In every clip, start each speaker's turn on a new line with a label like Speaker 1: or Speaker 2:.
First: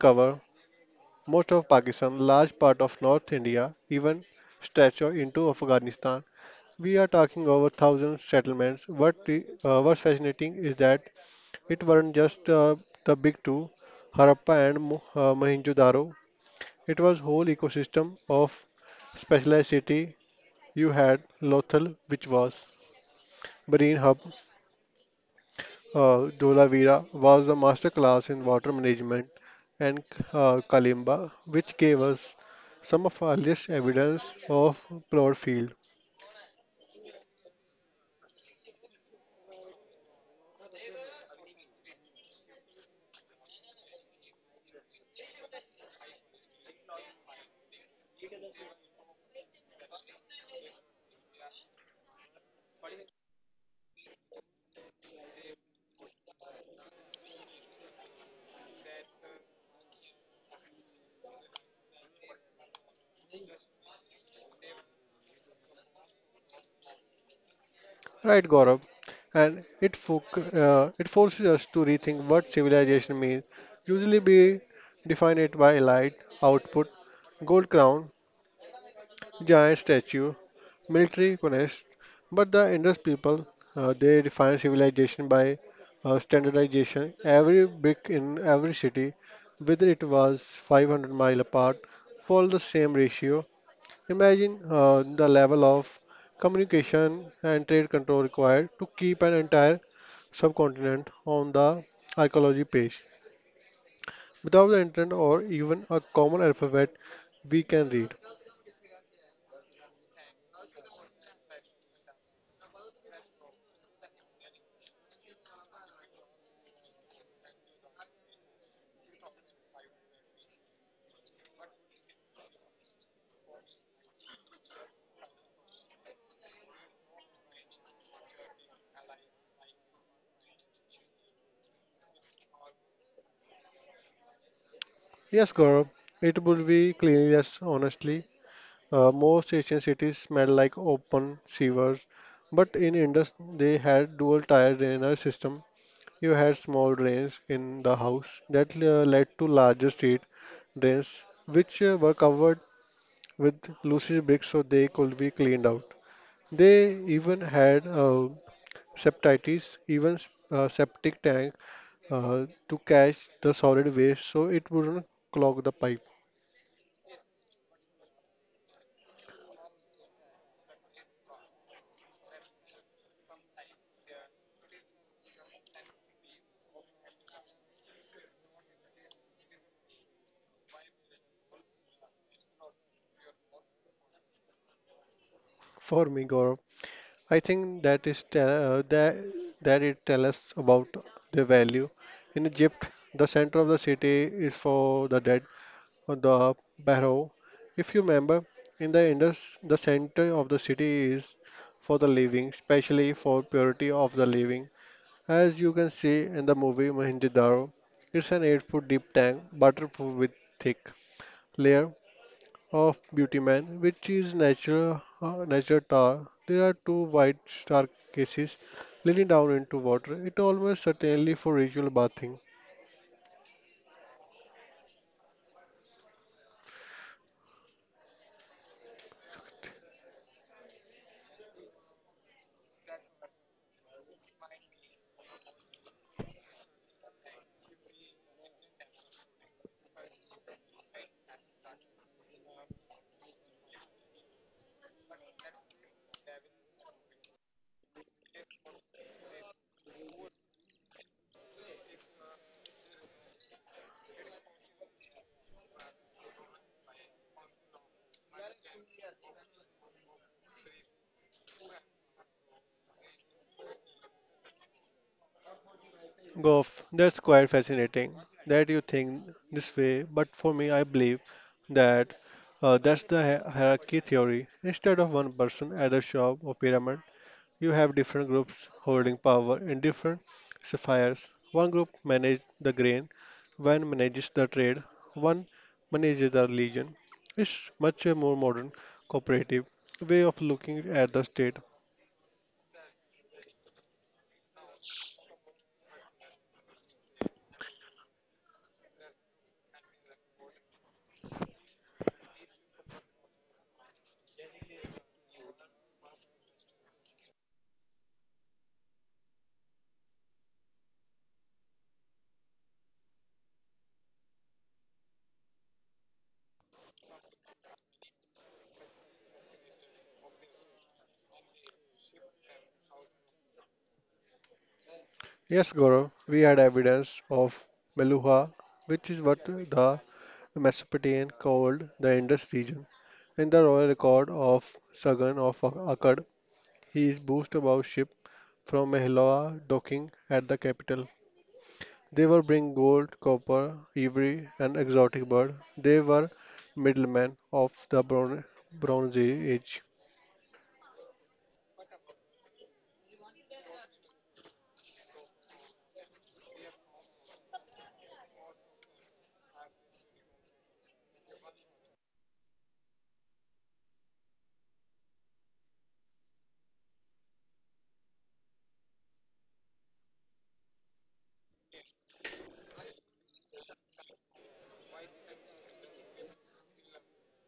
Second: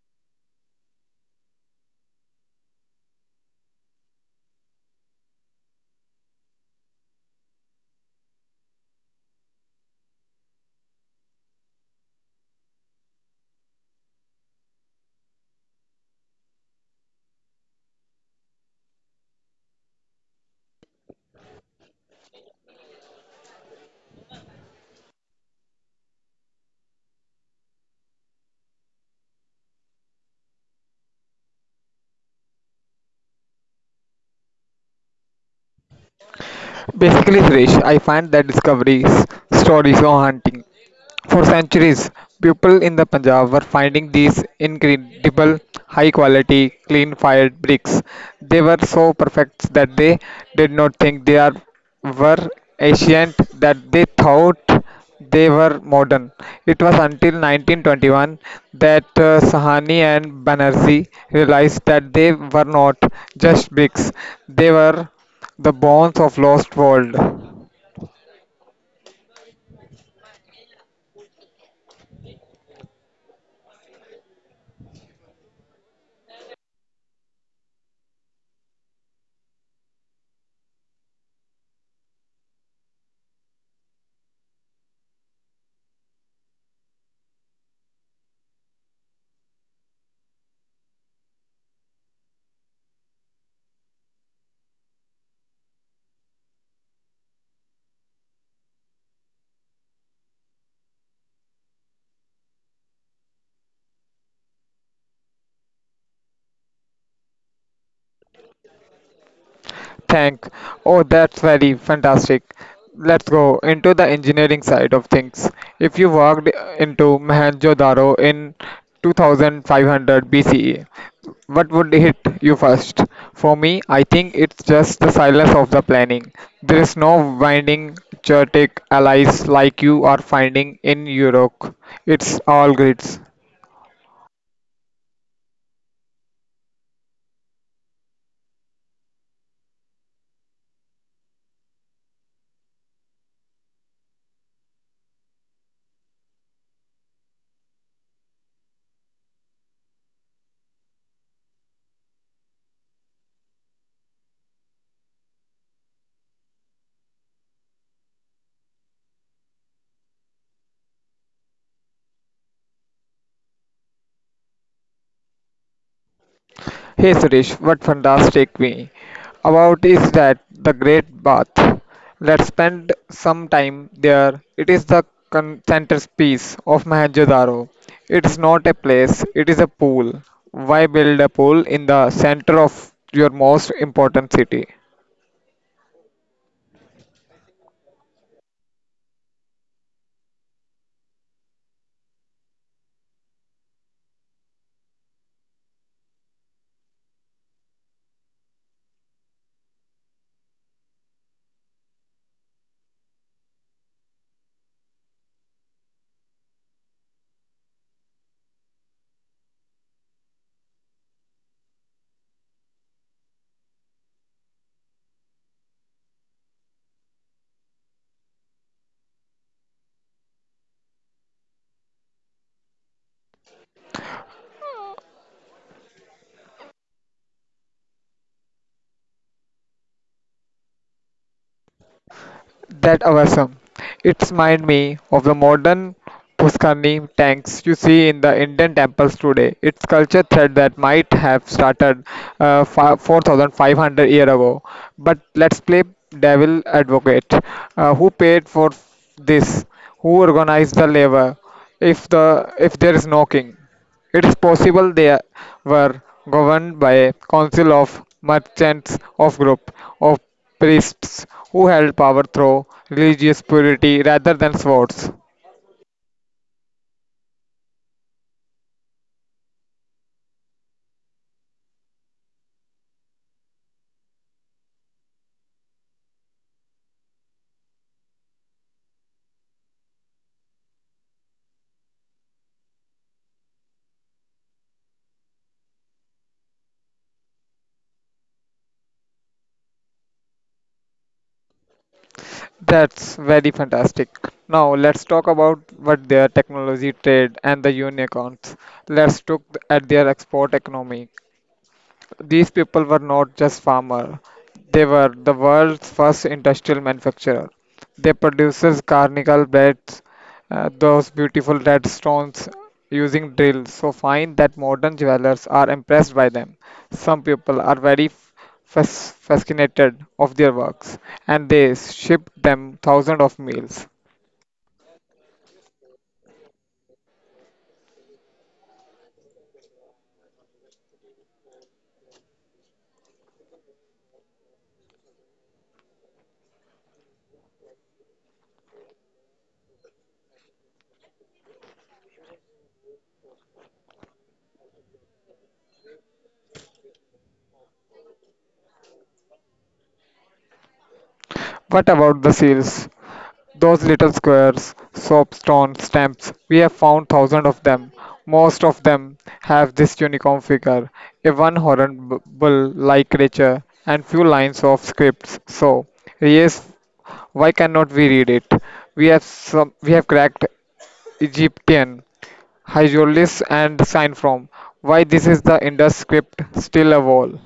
Speaker 1: cover most of Pakistan, large part of North India, even stretch into Afghanistan. We are talking over thousand settlements. What's fascinating is that it weren't just the big two, Harappa and Mohenjo-daro. It was whole ecosystem of specialized city. You had Lothal, which was marine hub. Dolavira was a master class in water management and Kalimba, which gave us some of our earliest evidence of plot field.
Speaker 2: Basically, Suresh, I find that discoveries stories so haunting. For centuries, people in the Punjab were finding these incredible, high quality, clean fired bricks. They were so perfect that they did not think they were ancient, that they thought they were modern. It was until 1921 that Sahani and Banerjee realized that they were not just bricks, they were the bones of lost world.
Speaker 1: Right, Gaurav? And it, fo- it forces us to rethink what civilization means. Usually, we define it by elite, output, gold crown, giant statue, military punished, but the Indus people, they defined civilization by standardization. Every brick in every city, whether it was 500-mile apart, followed the same ratio. Imagine the level of communication and trade control required to keep an entire subcontinent on the archaeology page. Without the internet or even a common alphabet we can read.
Speaker 2: Thank. Oh, that's very fantastic. Let's go into the engineering side of things. If you walked into Mohenjo-daro in 2500 BCE, what would hit you first? For me, I think it's just the silence of the planning. There is no winding chaotic allies like you are finding in Europe. It's all grids.
Speaker 1: Yes, Gaurav, it would be cleanliness, honestly. Most Asian cities smell like open sewers, but in Indus, they had dual tire drainage system. You had small drains in the house that led to larger street drains, which were covered with loose bricks so they could be cleaned out. They even had septitis, even septic tank to catch the solid waste so it wouldn't clog the pipe.
Speaker 2: Hey Suresh, what fantastic me about is that the great bath. Let's spend some time there. It is the centerpiece of Mohenjo-daro. It's not a place, it is a pool. Why build a pool in the center of your most important city?
Speaker 1: For me, Gaurav, I think that is te- that that it tell us about the value. In Egypt, the center of the city is for the dead, or the barrow. If you remember, in the Indus, the center of the city is for the living, especially for purity of the living. As you can see in the movie Mohenjo-daro, it's an eight-foot deep tank, waterproof with thick layer of Beauty Man, which is natural nature tar. There are two white staircases leading down into water. It almost certainly for ritual bathing.
Speaker 2: That awesome. It's remind me of the modern Pushkani tanks you see in the Indian temples today. It's culture thread that might have started 4,500 year ago. But let's play devil advocate. Who paid for this? Who organized the labor? If there is no king. It is possible they were governed by a council of merchants of group of priests who held power through religious purity rather than swords.
Speaker 1: Goff, that's quite fascinating that you think this way, but for me, I believe that that's the hierarchy theory. Instead of one person at the shop or pyramid, you have different groups holding power in different spheres. One group manages the grain, one manages the trade, one manages the religion. It's much a more modern, cooperative way of looking at the state.
Speaker 2: That's very fantastic. Now let's talk about what their technology trade and the unicorns. Let's look at their export economy. These people were not just farmers, they were the world's first industrial manufacturer. They produced carnival beds, those beautiful red stones using drills, so fine that modern jewelers are impressed by them. Some people are very fascinated of their works and they ship them thousands of meals.
Speaker 1: Yes, Gaurav, we had evidence of Meluha, which is what the Mesopotamian called the Indus region. In the royal record of Sagan of Akkad, he is boasted about ship from Mehlawa docking at the capital. They were bring gold, copper, ivory, and exotic bird. They were middlemen of the Bronze Age.
Speaker 2: What about the seals? Those little squares, soapstone stamps, we have found thousands of them. Most of them have this unicorn figure, a one horrible like creature, and few lines of scripts. So, yes, why cannot we read it? We have cracked Egyptian, Hieroglyphs and sign from. Why this is the Indus script still a wall?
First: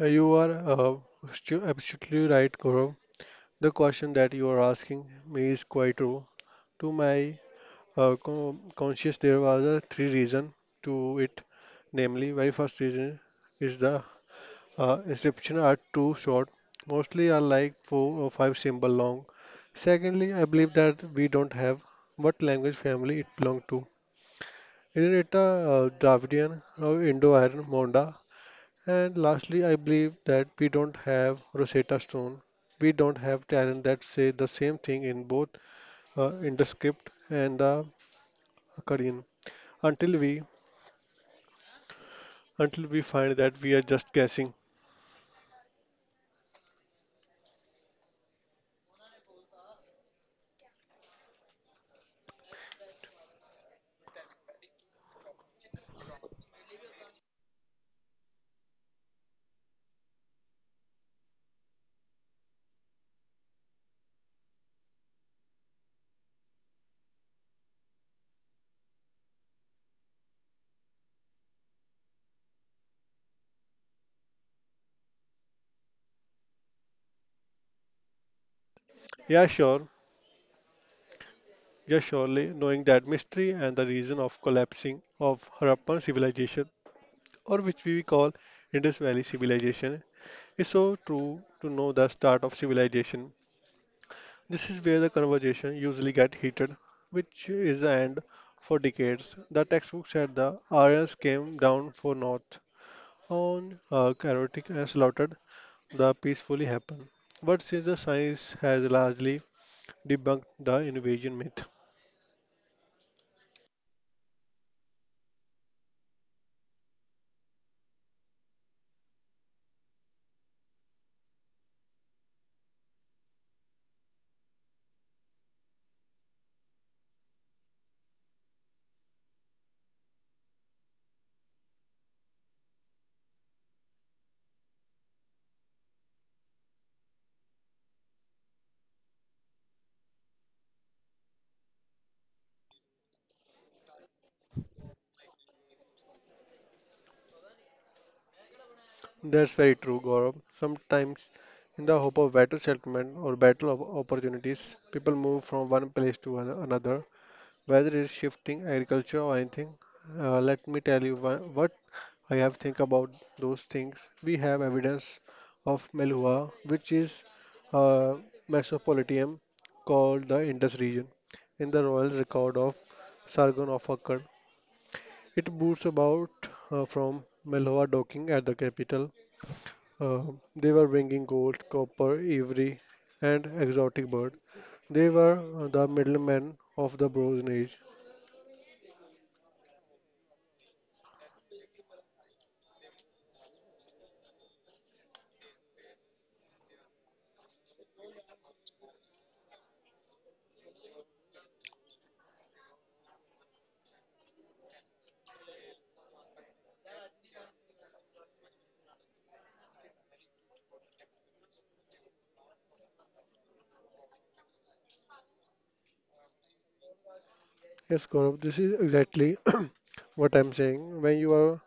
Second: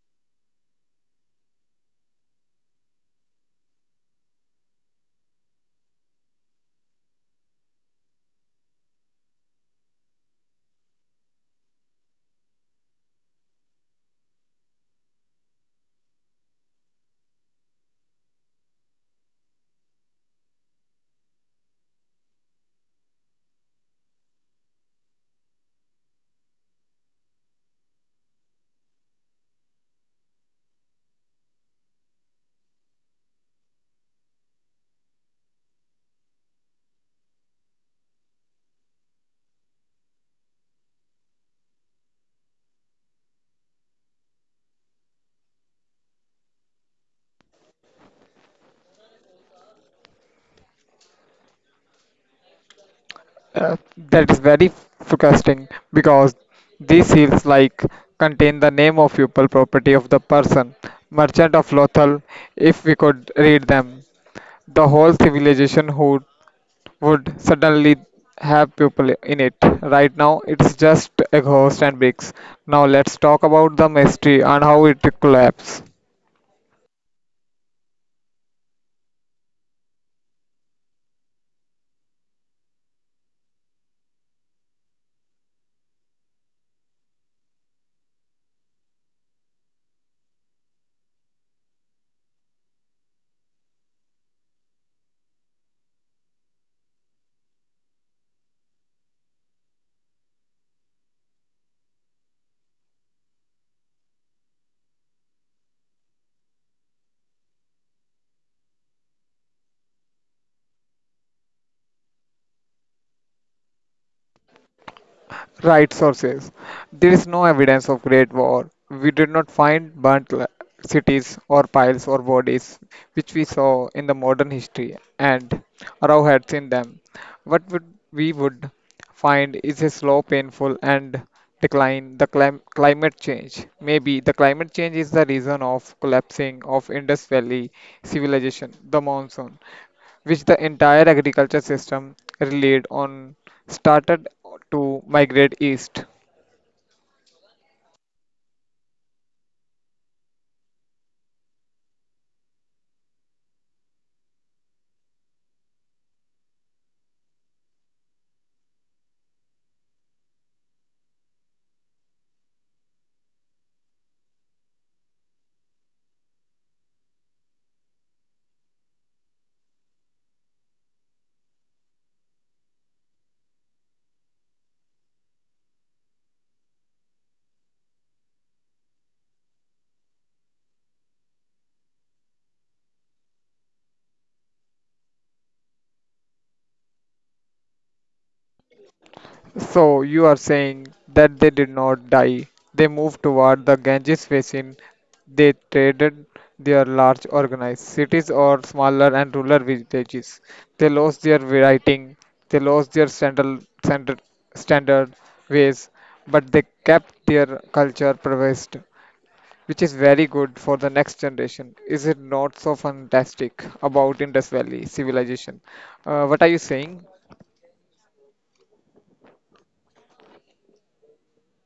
Speaker 1: You are absolutely right, Gaurav. The question that you are asking me is quite true. To my conscious, there was a three reason to it. Namely, very first reason is the inscriptions are too short, mostly are like four or five symbol long. Secondly, I believe that we don't have what language family it belongs to. Is it a Dravidian or Indo-Aryan Monda? And lastly, I believe that we don't have Rosetta Stone. We don't have talent that say the same thing in both in the script and the Akkadian. Until we until we find that we are just guessing.
Speaker 2: Uh, that is very frustrating because these seals like contain the name of pupil property of the person merchant of lothal if we could read them the whole civilization who would suddenly have people in it right now it's just a ghost and bricks now let's talk about the mystery and how it collapsed.
Speaker 1: Yeah, sure. Yes, surely, knowing that mystery and the reason of collapsing of Harappan civilization, or which we call Indus Valley civilization, is so true to know the start of civilization. This is where the conversation usually get heated, which is the end for decades. The textbook said the Aryans came down for north on chaotic and slaughtered the peacefully happen. But since the science has largely debunked the invasion myth,
Speaker 2: Right sources. There is no evidence of Great War. We did not find burnt cities or piles or bodies, which we saw in the modern history, and Rao had seen them. What would we would find is a slow, painful, and decline. The climate change. Maybe the climate change is the reason of collapsing of Indus Valley civilization. The monsoon which the entire agriculture system relied on, started to migrate east.
Speaker 1: that's very true, Gaurav. Sometimes, in the hope of better settlement or better opportunities, people move from one place to another, whether it's shifting agriculture or anything. Let me tell you what I have think about those things. We have evidence of Melhua, which is a mesopotamia called the Indus region, in the royal record of Sargon of Akkad. It boots about from Melhua docking at the capital uh, they were bringing gold, copper, ivory, and exotic bird. They were the middlemen of the Bronze Age.
Speaker 2: So you are saying that they did not die. They moved toward the Ganges basin. They traded their large organized cities or smaller and rural villages. They lost their writing. They lost their standard ways, but they kept their culture preserved, which is very good for the next generation. Is it not so fantastic about Indus Valley civilization? What are you saying?
Speaker 1: Yes, Gaurav, this is exactly what I'm saying. When you are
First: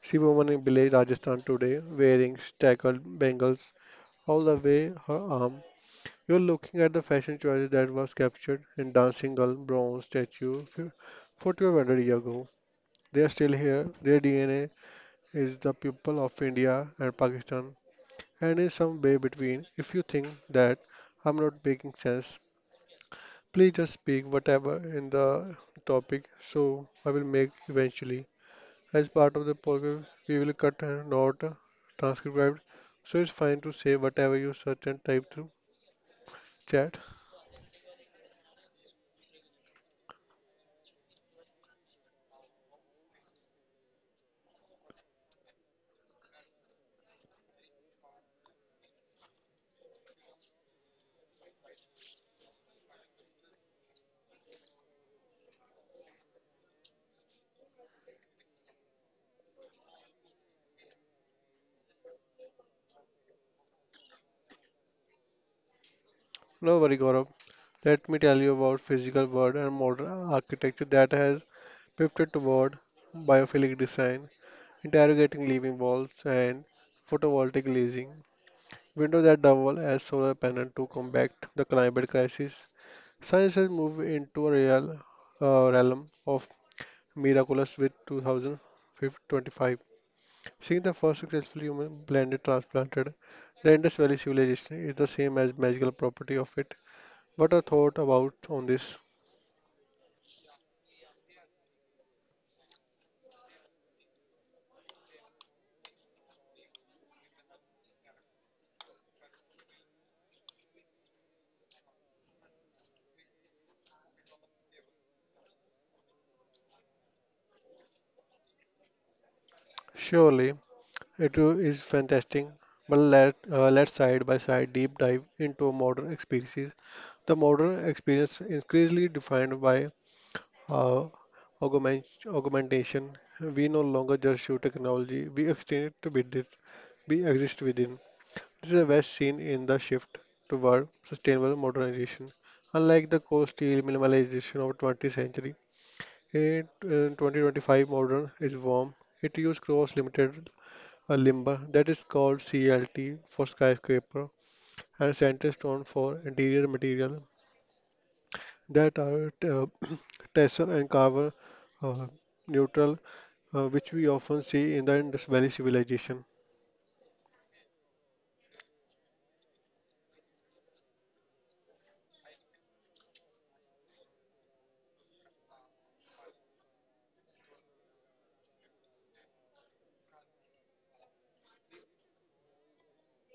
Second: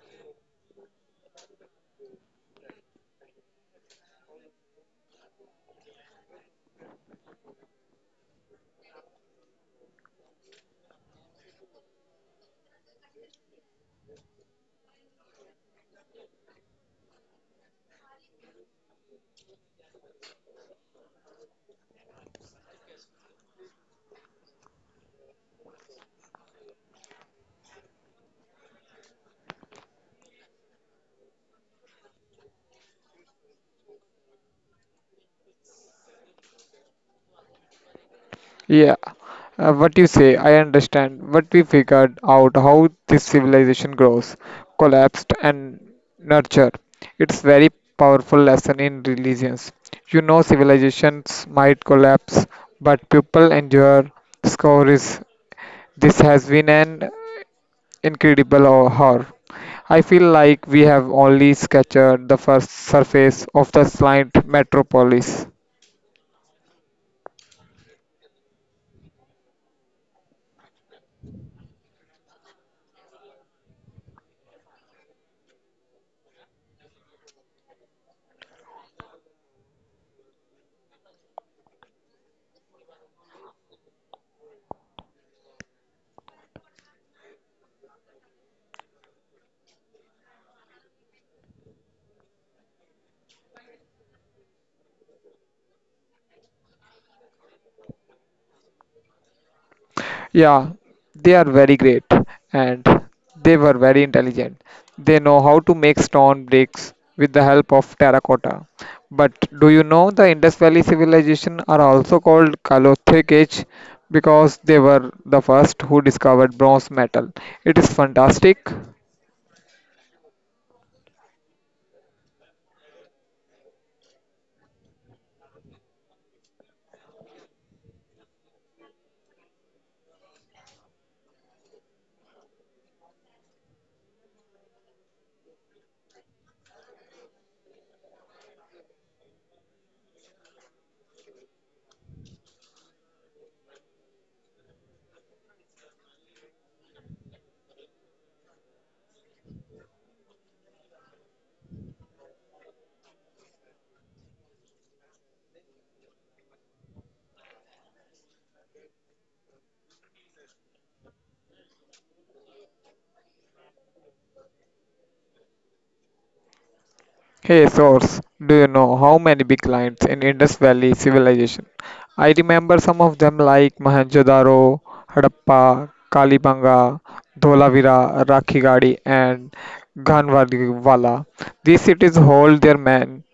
Speaker 1: see woman in village Rajasthan today wearing stackled bangles all the way her arm, you're looking at the fashion choices that was captured in Dancing Girl bronze statue 4,200 years ago. They are still here. Their DNA is the people of India and Pakistan and is some way between. If you think that I'm not making sense, please just speak whatever in the topic so I will make eventually. As part of the program, we will cut and not transcribed, so it's fine to say whatever you search and type through chat.
Speaker 2: Yeah, what you say, I understand. But we figured out how this civilization grows, collapsed, and nurture. It's very powerful lesson in religions. You know, civilizations might collapse, but people endure. Discoveries. This has been an incredible or horror. I feel like we have only sketched the first surface of the slight metropolis.
Speaker 1: No worry, Gaurav. Let me tell you about physical world and modern architecture that has pivoted toward biophilic design, interrogating living walls and photovoltaic leasing. Windows that double as solar panel to combat the climate crisis. Science has moved into a real realm of miraculous with 2025. Seeing the first successful human planet transplanted, the Indus Valley civilization is the same as magical property of it. What are thought about on this?
Speaker 2: Yeah, they are very great and they were very intelligent. They know how to make stone bricks with the help of terracotta. But do you know the Indus Valley civilization are also called Kalothic Age because they were the first who discovered bronze metal. It is fantastic.
Speaker 1: Surely it is fantastic, but let's side by side deep dive into modern experiences the modern experience increasingly defined by uh, augmentation. We no longer just shoot technology, we extend it with it, we exist within. This is a best seen in the shift toward sustainable modernization. Unlike the cold steel minimalization of 20th century, in 2025 modern is warm. It uses cross limited limber that is called CLT for skyscraper and center stone for interior material that are tessel and carbon uh, neutral which we often see in the Indus Valley civilization.
Speaker 2: Hey source, do you know how many big lines in Indus Valley civilization? I remember some of them like Mohenjo-daro, Harappa, Kalibanga, Dholavira, Rakhigadi and Ganwalwala. These cities hold their men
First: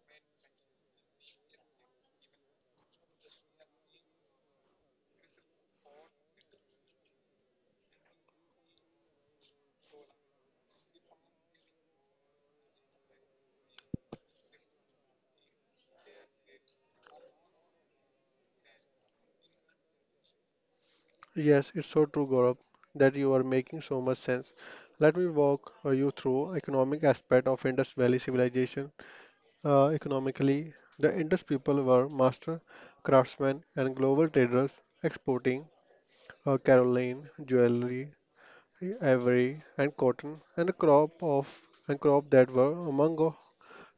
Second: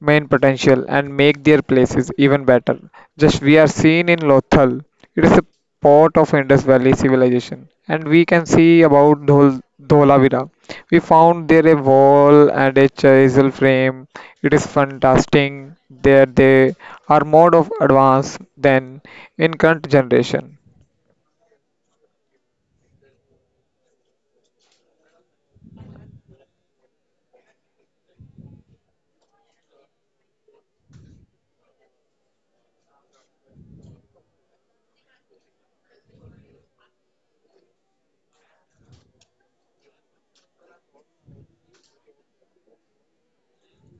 Speaker 2: main potential and make their places even better. Just we are seen in Lothal. It is a part of Indus Valley civilization. And we can see about Dholavira. We found there a wall and a chisel frame. It is fantastic that they are more of advanced than in current generation.
Speaker 1: Yes, it's so true, Gaurav, that you are making so much sense. Let me walk you through economic aspect of Indus Valley civilization. Economically, the Indus people were master craftsmen and global traders, exporting caroline, jewelry, ivory, and cotton, and crop that were among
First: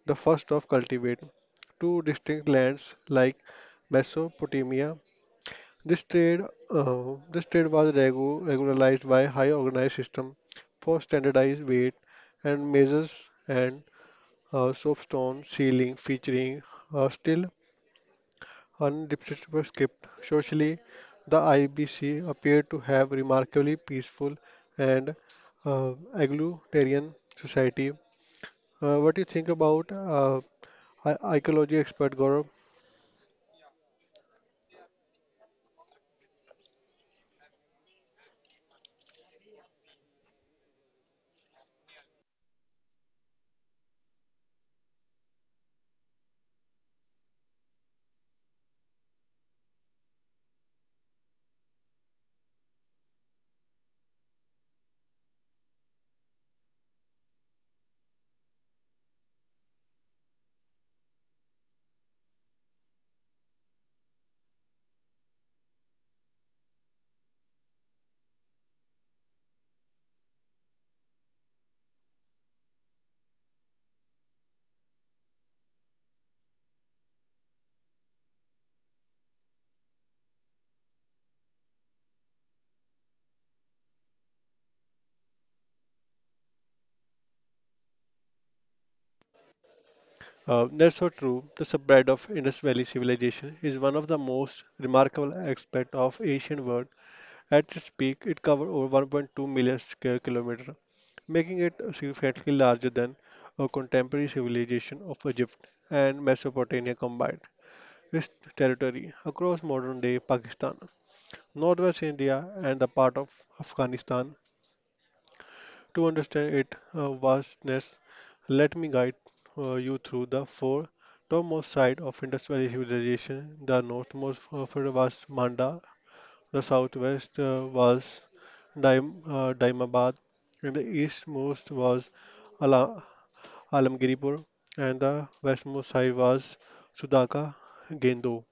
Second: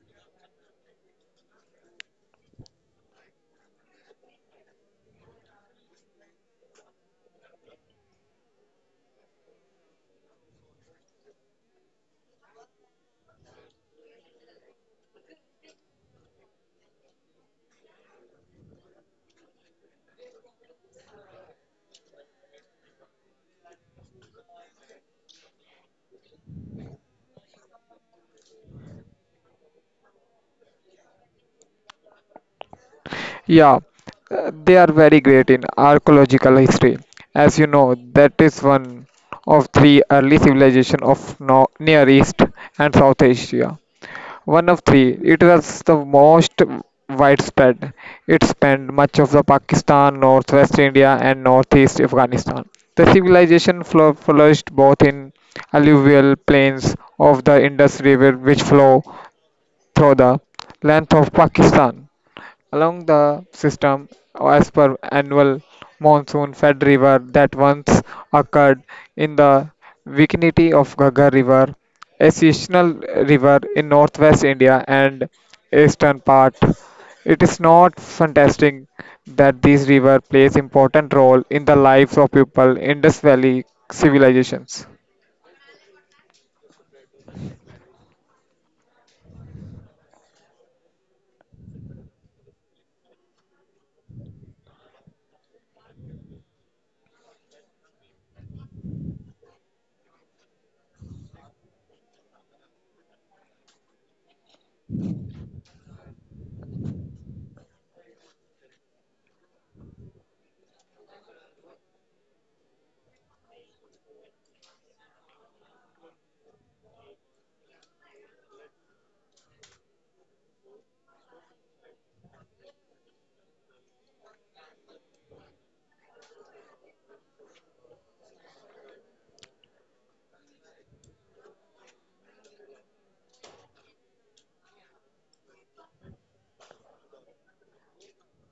Speaker 1: the first of cultivated two distinct lands like Mesopotamia. This trade, this trade was regularized by high organized system for standardized weight and measures and soapstone ceiling featuring a still undecipherable script. Socially, the IBC appeared to have remarkably peaceful and uh, egalitarian society. What do you think about ecology expert, Gaurav?
Speaker 2: Yeah, they are very great in archaeological history. As you know, that is one of three early civilization of Near East and South Asia. One of three, it was the most widespread. It spanned much of the Pakistan, northwest India, and northeast Afghanistan. The civilization flourished both in alluvial plains of the Indus River, which flow through the length of Pakistan. Along the system, as per annual monsoon fed river that once occurred in the vicinity of Ghaggar River, a seasonal river in northwest India and eastern part. It is not fantastic that these rivers plays important role in the lives of people in Indus Valley civilizations.
Speaker 1: That's so true. The spread of Indus Valley civilization is one of the most remarkable aspects of ancient world. At its peak, it covered over 1.2 million square kilometers, making it significantly larger than a contemporary civilization of Egypt and Mesopotamia combined. Its territory across modern-day Pakistan, northwest India, and a part of Afghanistan to understand its vastness, let me guide you through the four topmost sides of industrial civilization. The northmost for was Manda, the southwest was Daimabad, and the eastmost was Ala- Alamgiripur, and the westmost side was Sudaka Gendo.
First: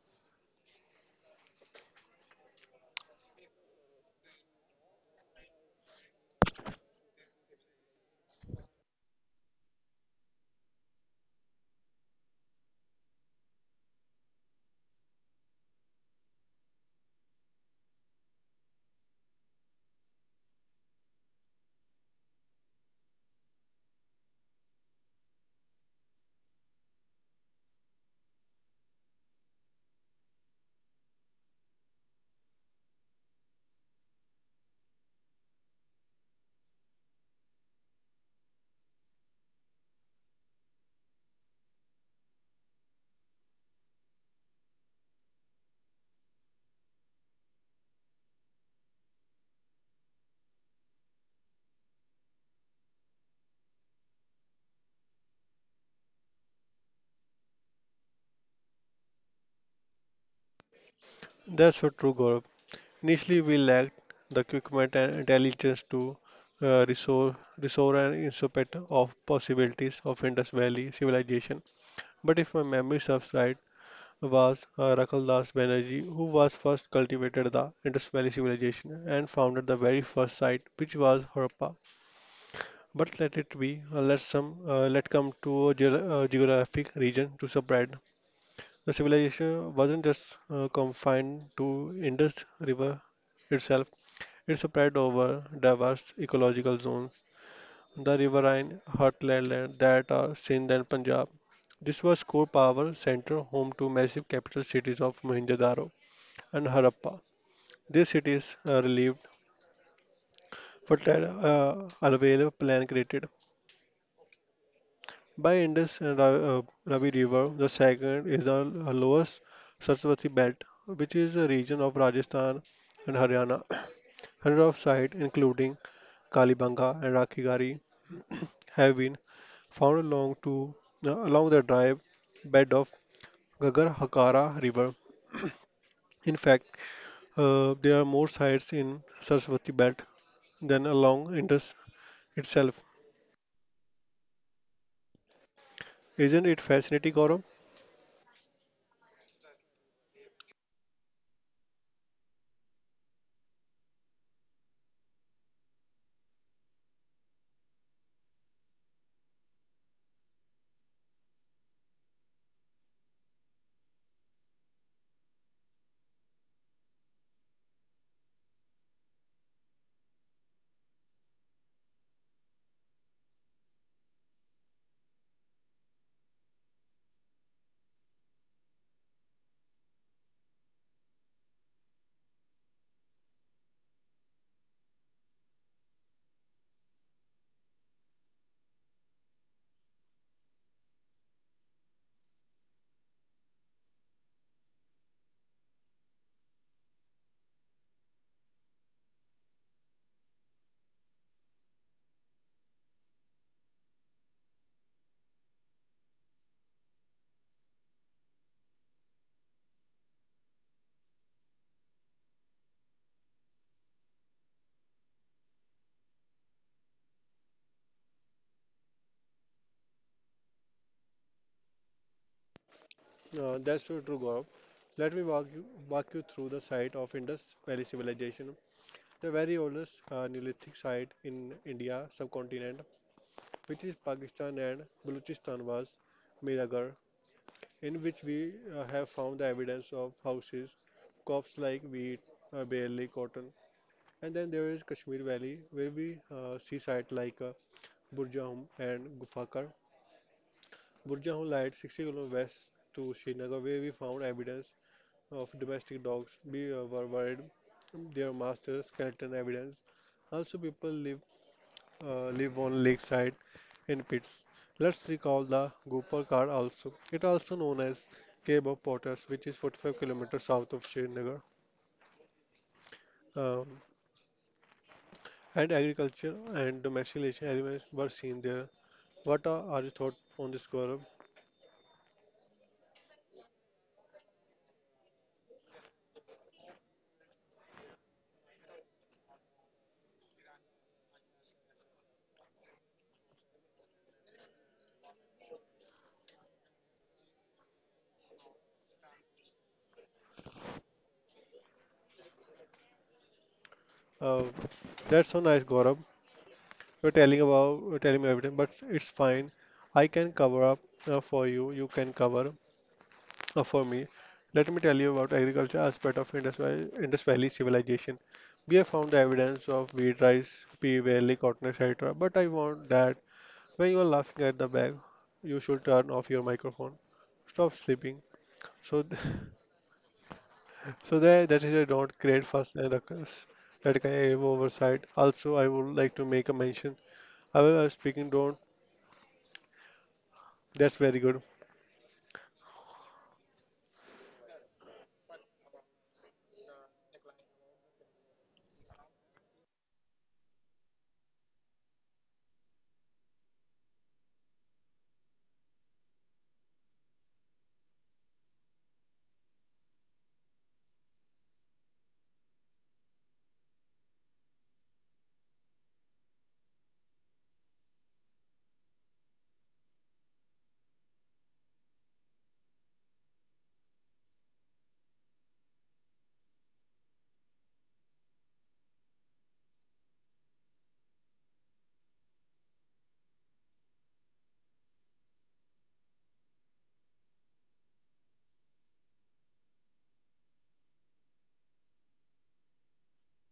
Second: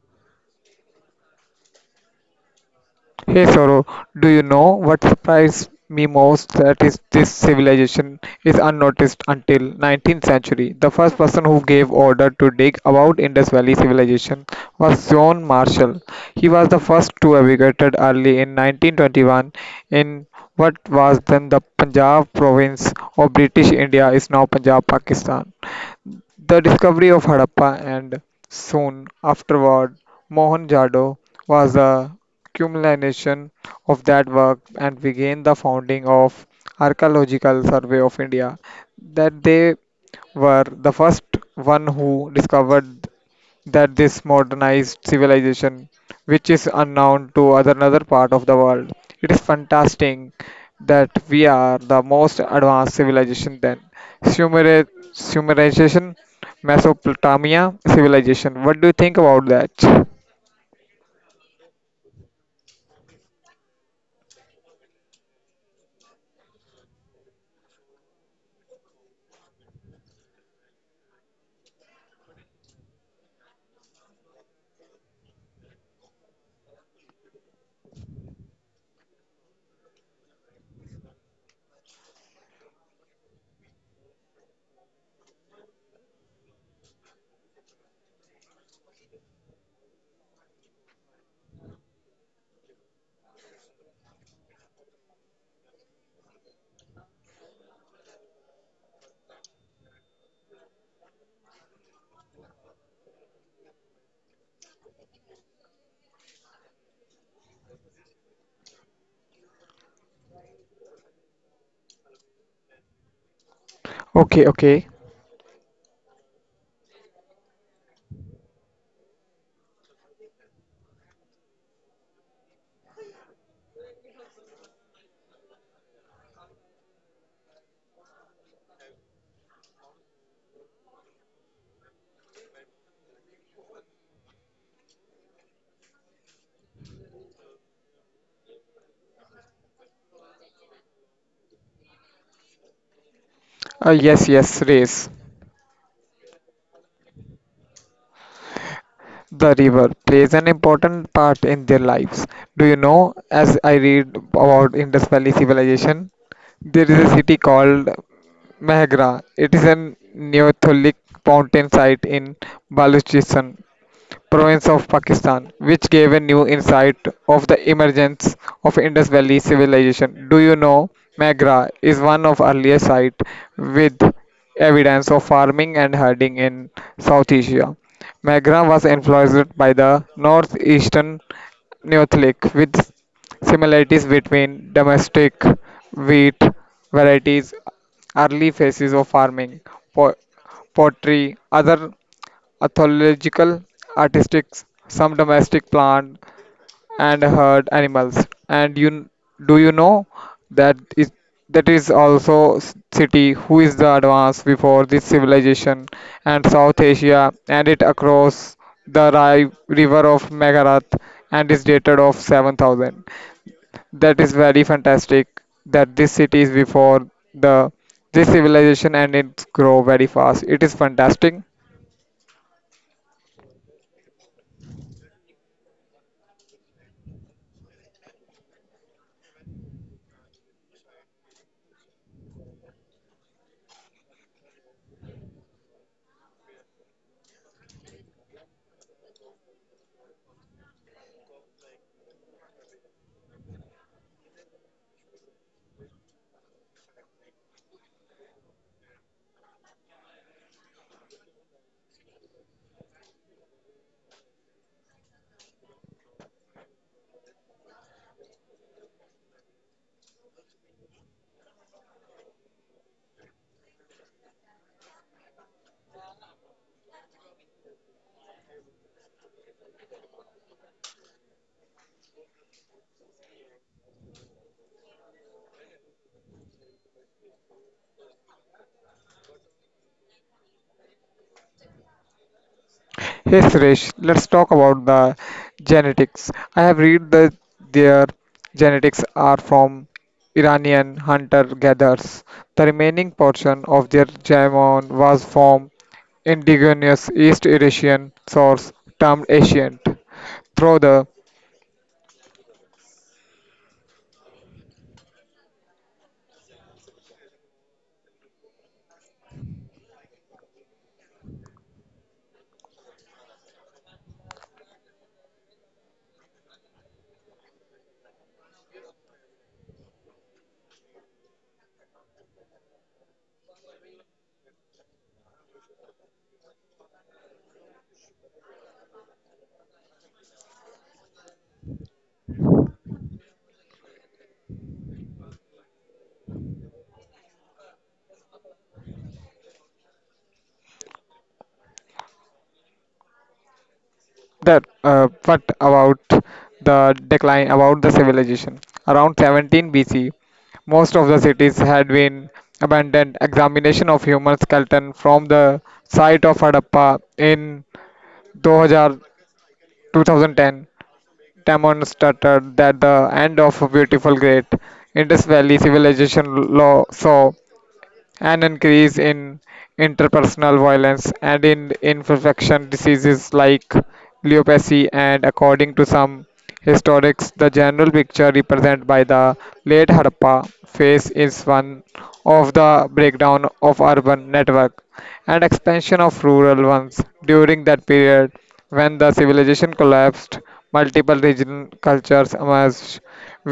Speaker 2: Hey Sorrow, do you know what surprised me most? That is, this civilization is unnoticed until 19th century. The first person who gave order to dig about Indus Valley civilization was John Marshall. He was the first to emigrated early in 1921 in what was then the Punjab province of British India is now Punjab, Pakistan. The discovery of Harappa and, soon afterward, Mohenjo-daro was the culmination of that work and began the founding of Archaeological Survey of India, that they were the first one who discovered that this modernized civilization, which is unknown to other another part of the world, it is fantastic that we are the most advanced civilization then. Sumer- Sumerization, Mesopotamia civilization. What do you think about that?
Speaker 1: That's what true. Initially, we lacked the equipment and intelligence to restore an insight of possibilities of Indus Valley civilization. But if my memory serves right, was Rakal Das Banerjee who was first cultivated the Indus Valley civilization and founded the very first site, which was Harappa. But let it be, let come to a geographic region to spread. The civilization wasn't just confined to Indus River itself. It spread over diverse ecological zones, the riverine heartland that are Sindh and Punjab. This was core power center home to massive capital cities of Mohenjo-daro and Harappa. These cities relieved fertile Alvela plan created.
Speaker 2: Okay, okay.
Speaker 1: By Indus and Ravi River, the second is the lowest Saraswati belt, which is a region of Rajasthan and Haryana. Hundreds of sites, including Kalibanga and Rakigari, have been found along the dry bed of Gagar Hakara River. In fact, there are more sites in Saraswati belt than along Indus itself.
Speaker 2: Yes, yes, race.
Speaker 1: Isn't it fascinating, Gaurav?
Speaker 2: The river plays an important part in their lives. Do you know, as I read about Indus Valley civilization, there is a city called Meghra. It is a Neolithic mountain site in Baluchistan province of Pakistan, which gave a new insight of the emergence of Indus Valley civilization. Do you know Megra is one of earliest site with evidence of farming and herding in South Asia. Megra was influenced by the northeastern Neolithic with similarities between domestic wheat varieties, early phases of farming, po- pottery, other Ornithological, artistic, some domestic plant and herd animals. And you do you know that is that is also city who is the advance before this civilization and South Asia and it across the Rai river of Megarath and is dated of 7000. That is very fantastic that this city is before the this civilization and it's grow very fast. It is fantastic.
Speaker 1: That's so true, Gaurav. Let me walk you through the site of Indus Valley Civilization, the very oldest Neolithic site in India subcontinent, which is Pakistan and Balochistan, was Miragar, in which we have found the evidence of houses, crops like wheat, barley, cotton. And then there is Kashmir Valley, where we see sites like Burjahum and Gufakar. Burjahum lies 60 km west to Srinagar, where we found evidence of domestic dogs. We were worried their masters, skeleton evidence. Also, people live on lakeside in pits. Let's recall the Gopal Kar also. It also known as Cave of Potters, which is 45 kilometers south of Srinagar. Um, and agriculture and domestication animals were seen there. What are your thoughts on this, Gaurav?
Speaker 2: Hey Suresh, let's talk about the genetics. I have read that their genetics are from Iranian hunter-gatherers. The remaining portion of their genome was from indigenous East Eurasian source termed ancient. Through the
Speaker 1: Uh, that's so nice, Gaurav. You're telling me everything, but it's fine. I can cover up for you. You can cover. For me, let me tell you about agriculture aspect of Indus Valley, Indus Valley civilization. We have found the evidence of wheat, rice, pea, barley, cotton, etc. But I want that when you are laughing at the bag, you should turn off your microphone. Stop sleeping. So, th- so that is a don't create fuss and ruckus. That kind of oversight. Also, I would like to make a mention. I was speaking don't. That's very good.
Speaker 2: that but about the decline about the civilization around 17 BC most of the cities had been abandoned examination of human skeleton from the site of Harappa in 2000 2010 demonstrated that the end of a beautiful great Indus Valley civilization law saw an increase in interpersonal violence and in infection diseases like leprosy and according to some historians the general picture represented by the late harappa phase is one of the breakdown of urban network and expansion of rural ones during that period when the civilization collapsed multiple regional cultures emerged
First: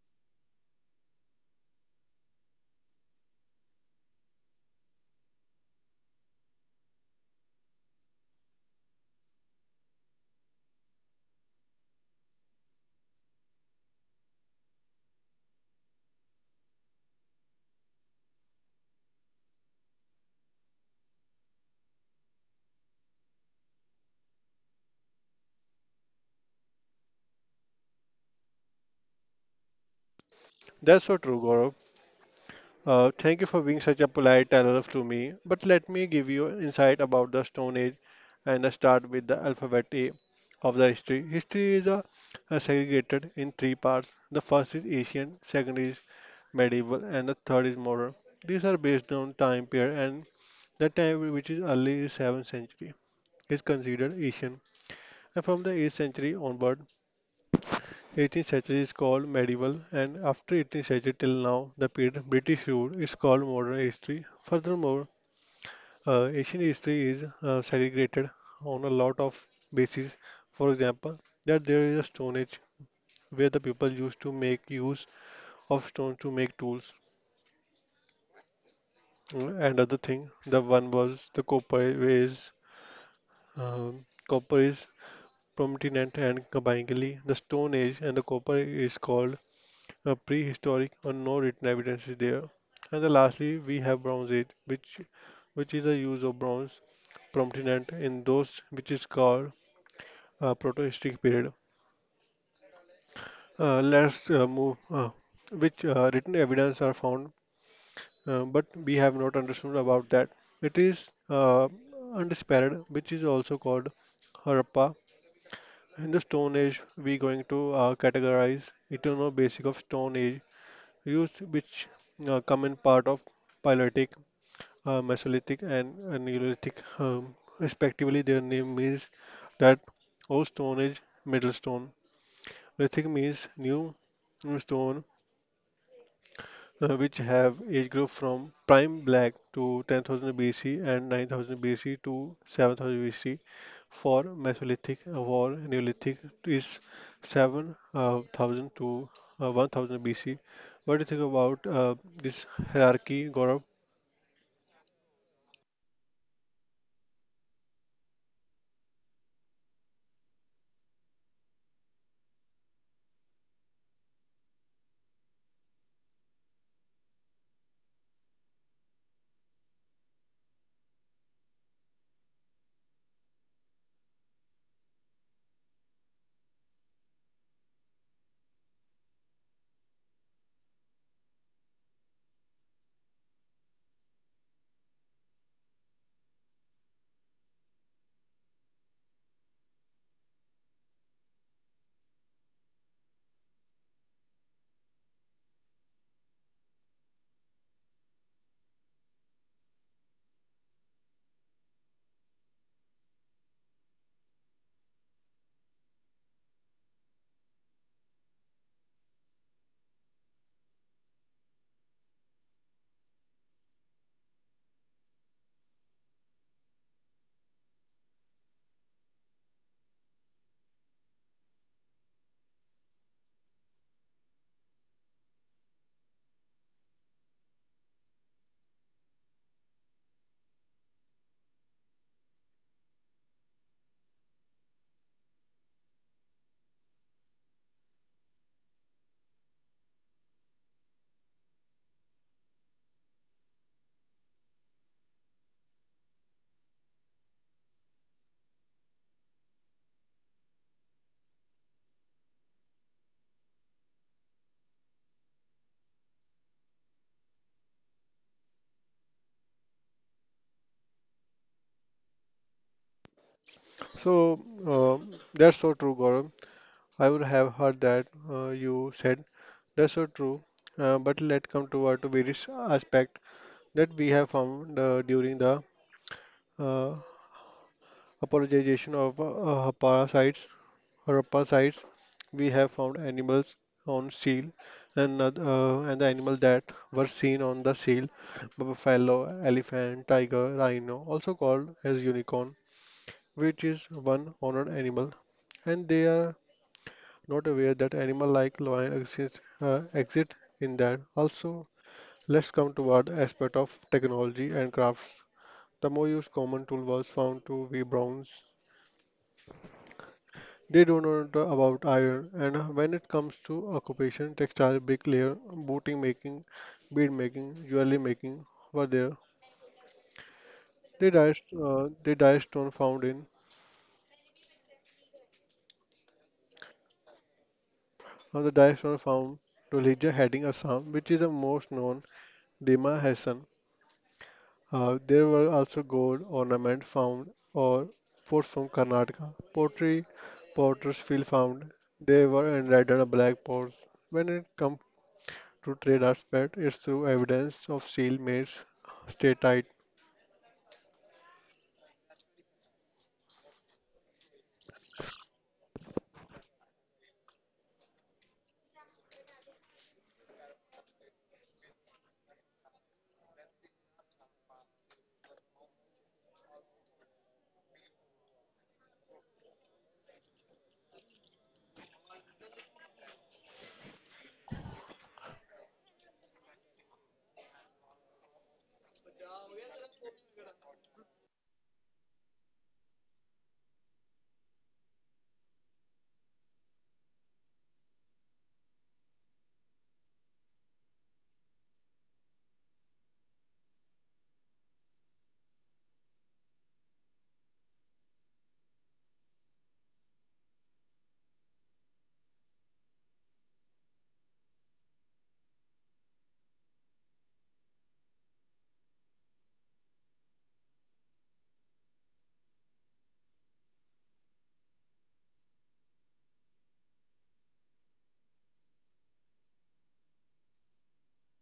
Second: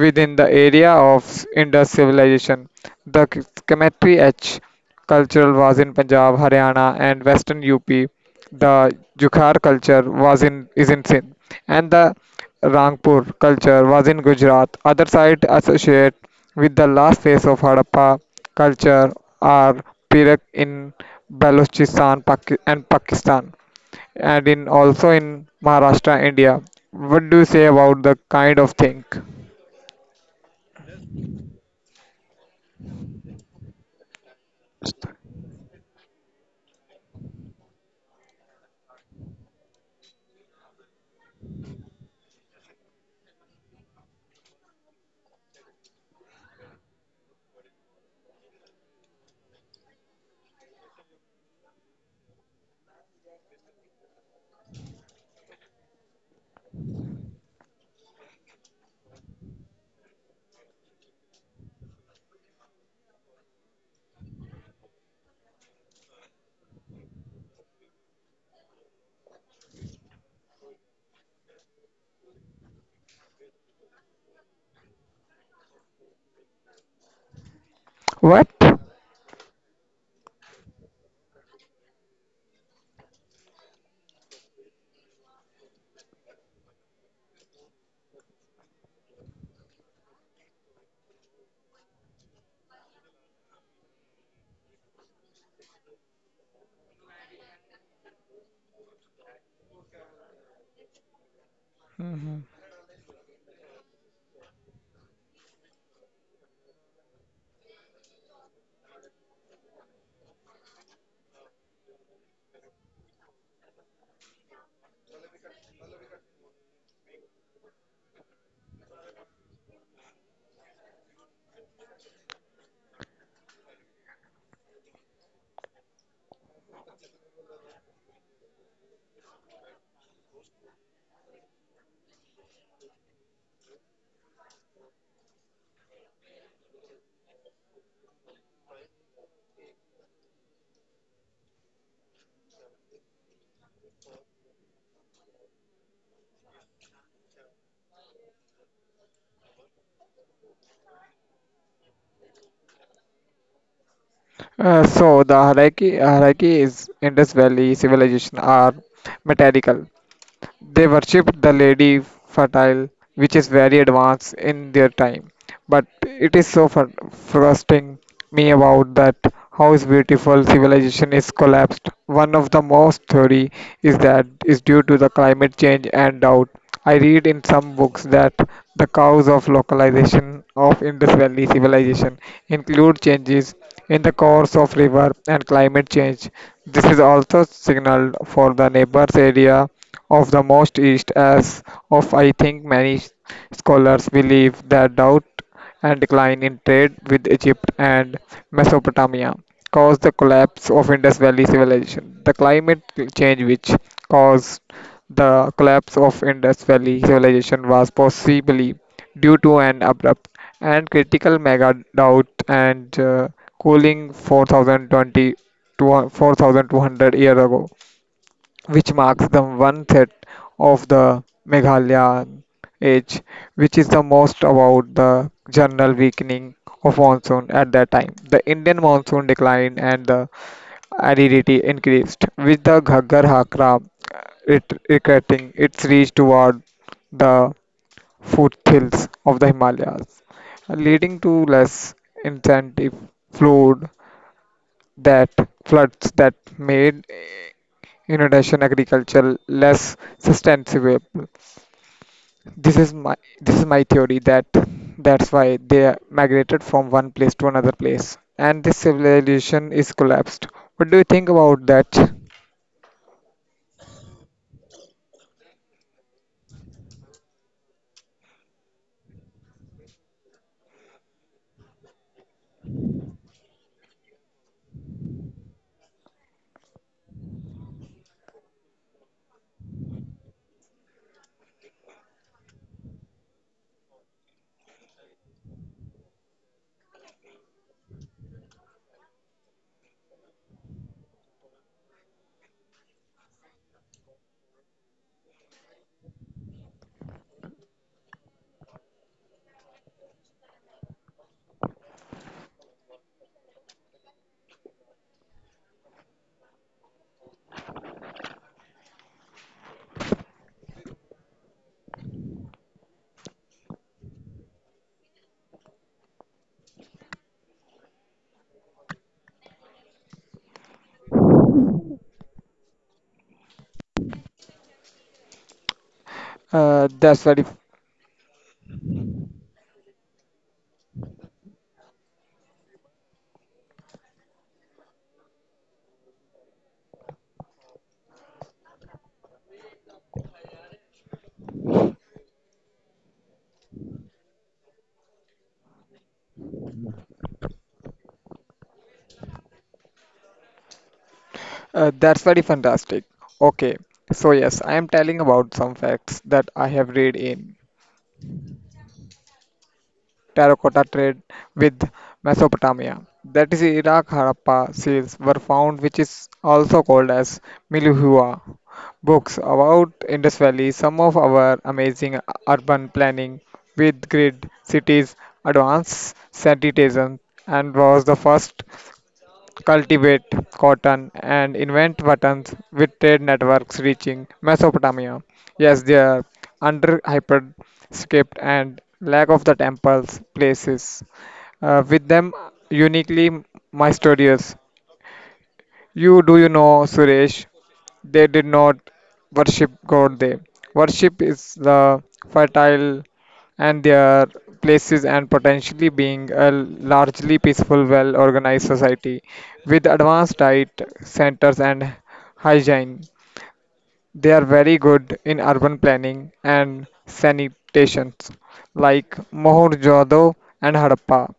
Speaker 2: within the area of indus civilization the Kemetri H culture was in Punjab, Haryana, and Western UP. The Jukhar culture was in is in Sindh, and the Rangpur culture was in Gujarat. Other sites associated with the last phase of Harappa culture are Perak in Balochistan and Pakistan, and in also in Maharashtra, India. What do you say about the kind of thing?
Speaker 1: That's so true, Gaurav. Thank you for being such a polite analyst to me, but let me give you insight about the Stone Age and I start with the alphabet A of the history. History is segregated in three parts. The first is ancient, second is medieval, and the third is modern. These are based on time period, and the time which is early is 7th century is considered ancient, and from the 8th century onward, 18th century is called medieval and after 18th century till now the period British rule is called modern history. Furthermore, Asian history is segregated on a lot of bases. For example, that there is a stone age where the people used to make use of stone to make tools
Speaker 2: What?
Speaker 1: and other thing. The one was the copper is prominent and combinedly the stone age and the copper is called a prehistoric or no written evidence is there. And then lastly, we have Bronze Age, which is the use of bronze prominent in those which is called protohistoric period. Let's move, which written evidence are found, but we have not understood about that. It is undisputed, which is also called Harappa. In the Stone Age, we going to categorize eternal basic of Stone Age, used which come in part of Paleolithic, Mesolithic and Neolithic, respectively. Their name means that old stone age, middle stone. Lithic means new, new stone, which have age group from prime black to 10,000 BC and 9,000 BC to 7,000 BC. For Mesolithic or Neolithic is 7,000 to 1,000 BC. What do you think about this hierarchy, Gaurav?
Speaker 2: So the hierarchy is Indus Valley civilization are methodical. They worshipped the Lady Fertile, which is very advanced in their time. But it is so frustrating me about that how is beautiful civilization is collapsed. One of the most theory is that is due to the climate change and drought. I read in some books that the cause of localization of Indus Valley civilization include changes in the course of river and climate change. This is also signaled for the neighbors area of the most east as of I think many scholars believe that doubt and decline in trade with Egypt and Mesopotamia caused the collapse of Indus Valley civilization. The climate change which caused the collapse of Indus Valley civilization was possibly due to an abrupt and critical mega drought and cooling 4020 to 4200 years ago which marks the one third of the Meghalayan age, which is the most about the general weakening of monsoon at that time. The Indian monsoon declined and the aridity increased, with the Ghaggar Hakra it regretting its reach toward the foothills of the Himalayas, leading to less incentive flood that floods that made eh, inundation agriculture less sustainable. This is my this is my theory that that's why they migrated from one place to another place and this civilization is collapsed. What do you think about that?
Speaker 1: So that's so true, Gaurav. I would have heard that you said that's so true. But let's come to our to various aspect that we have found during the uh, apologization of parasites or parasites. We have found animals on seal and the animal that were seen on the seal, buffalo, elephant, tiger, rhino, also called as unicorn, which is one honored animal and they are not aware that animal like lion exist in that. Also, let's come toward the aspect of technology and crafts. The most used common tool was found to be bronze. They do not know about iron, and when it comes to occupation, textile, bricklayer, booting making, bead making, jewelry making were there. They die, they die stone found in,
Speaker 2: Uh, that's very
Speaker 1: and the die stone found to Elijah heading Assam, which is the most known Dima Hassan. There were also gold ornaments found or pots from Karnataka. Pottery potters still found. They were enlightened on black pots. When it comes to trade aspect, it's through evidence of steel mates. Stay tight.
Speaker 2: that's very fantastic. Okay, so yes, I am telling about some facts that I have read in. Terracotta trade with Mesopotamia. That is Iraq Harappa seals were found which is also called as Milhua. Books about Indus Valley, some of our amazing urban planning with grid cities, advanced sanitation and was the first cultivate cotton, and invent buttons with trade networks reaching Mesopotamia. Yes, their under hyper script and lack of the temples places with them uniquely mysterious. You do you know Suresh? They did not worship God. They worship is the fertile and their places and potentially being a largely peaceful, well organized society with advanced diet centers and hygiene. They are very good in urban planning and sanitation, like Mohenjo-daro and Harappa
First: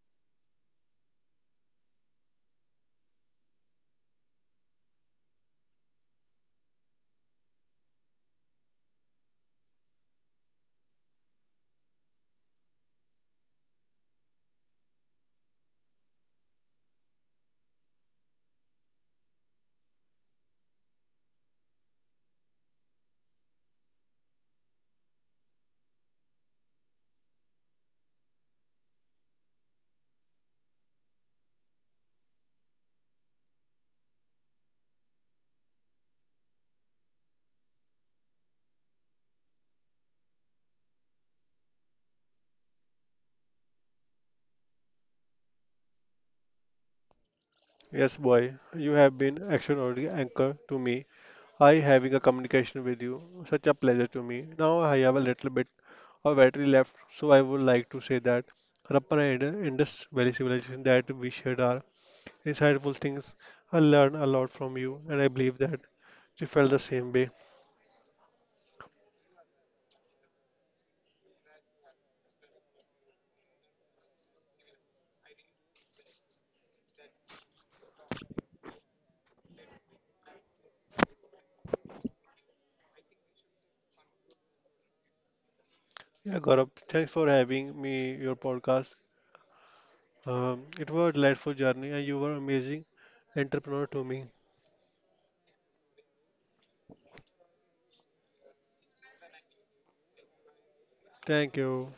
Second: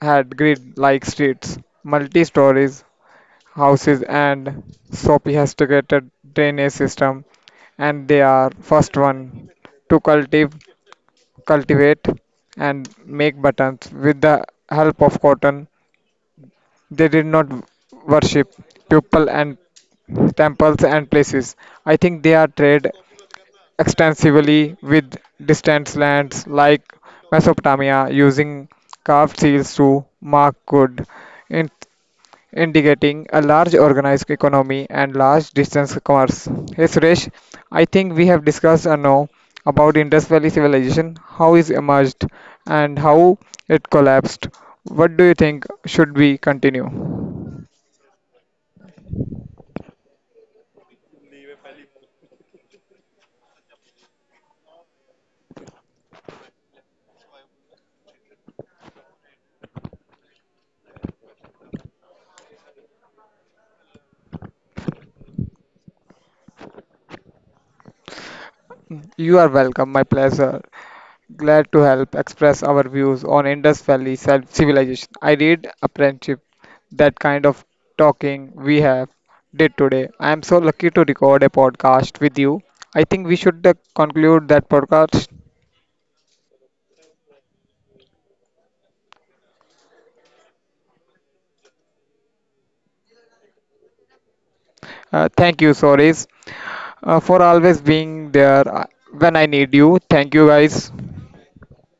Speaker 2: had grid-like streets, multi-stories houses and sophisticated drainage system, and they are first one to cultivate, and make buttons with the help of cotton. They did not worship people and temples and places. I think they are trade extensively with distant lands like Mesopotamia using carved seals to mark good indicating a large organized economy and large distance commerce. Hey Suresh, I think we have discussed now about Indus Valley civilization, how it emerged and how it collapsed. What do you think should we continue?
Speaker 1: Yes, boy, you have been extraordinary anchor to me. I having a communication with you. Such a pleasure to me. Now I have a little bit of battery left, so I would like to say that Harappan and Indus Valley civilization that we shared our insightful things. I learned a lot from you, and I believe that you felt the same way.
Speaker 2: You are welcome, my pleasure. Glad to help express our views on Indus Valley civilization. I did apprenticeship, that kind of talking we have did today. I am so lucky to record a podcast with you. I think we should conclude that podcast.
Speaker 1: Yeah, Gaurav, thanks for having me your podcast. It was a delightful journey, and you were amazing entrepreneur to me.
Speaker 2: Thank you, Soris, for always being there when I need you. Thank you, guys.
Speaker 1: Thank you.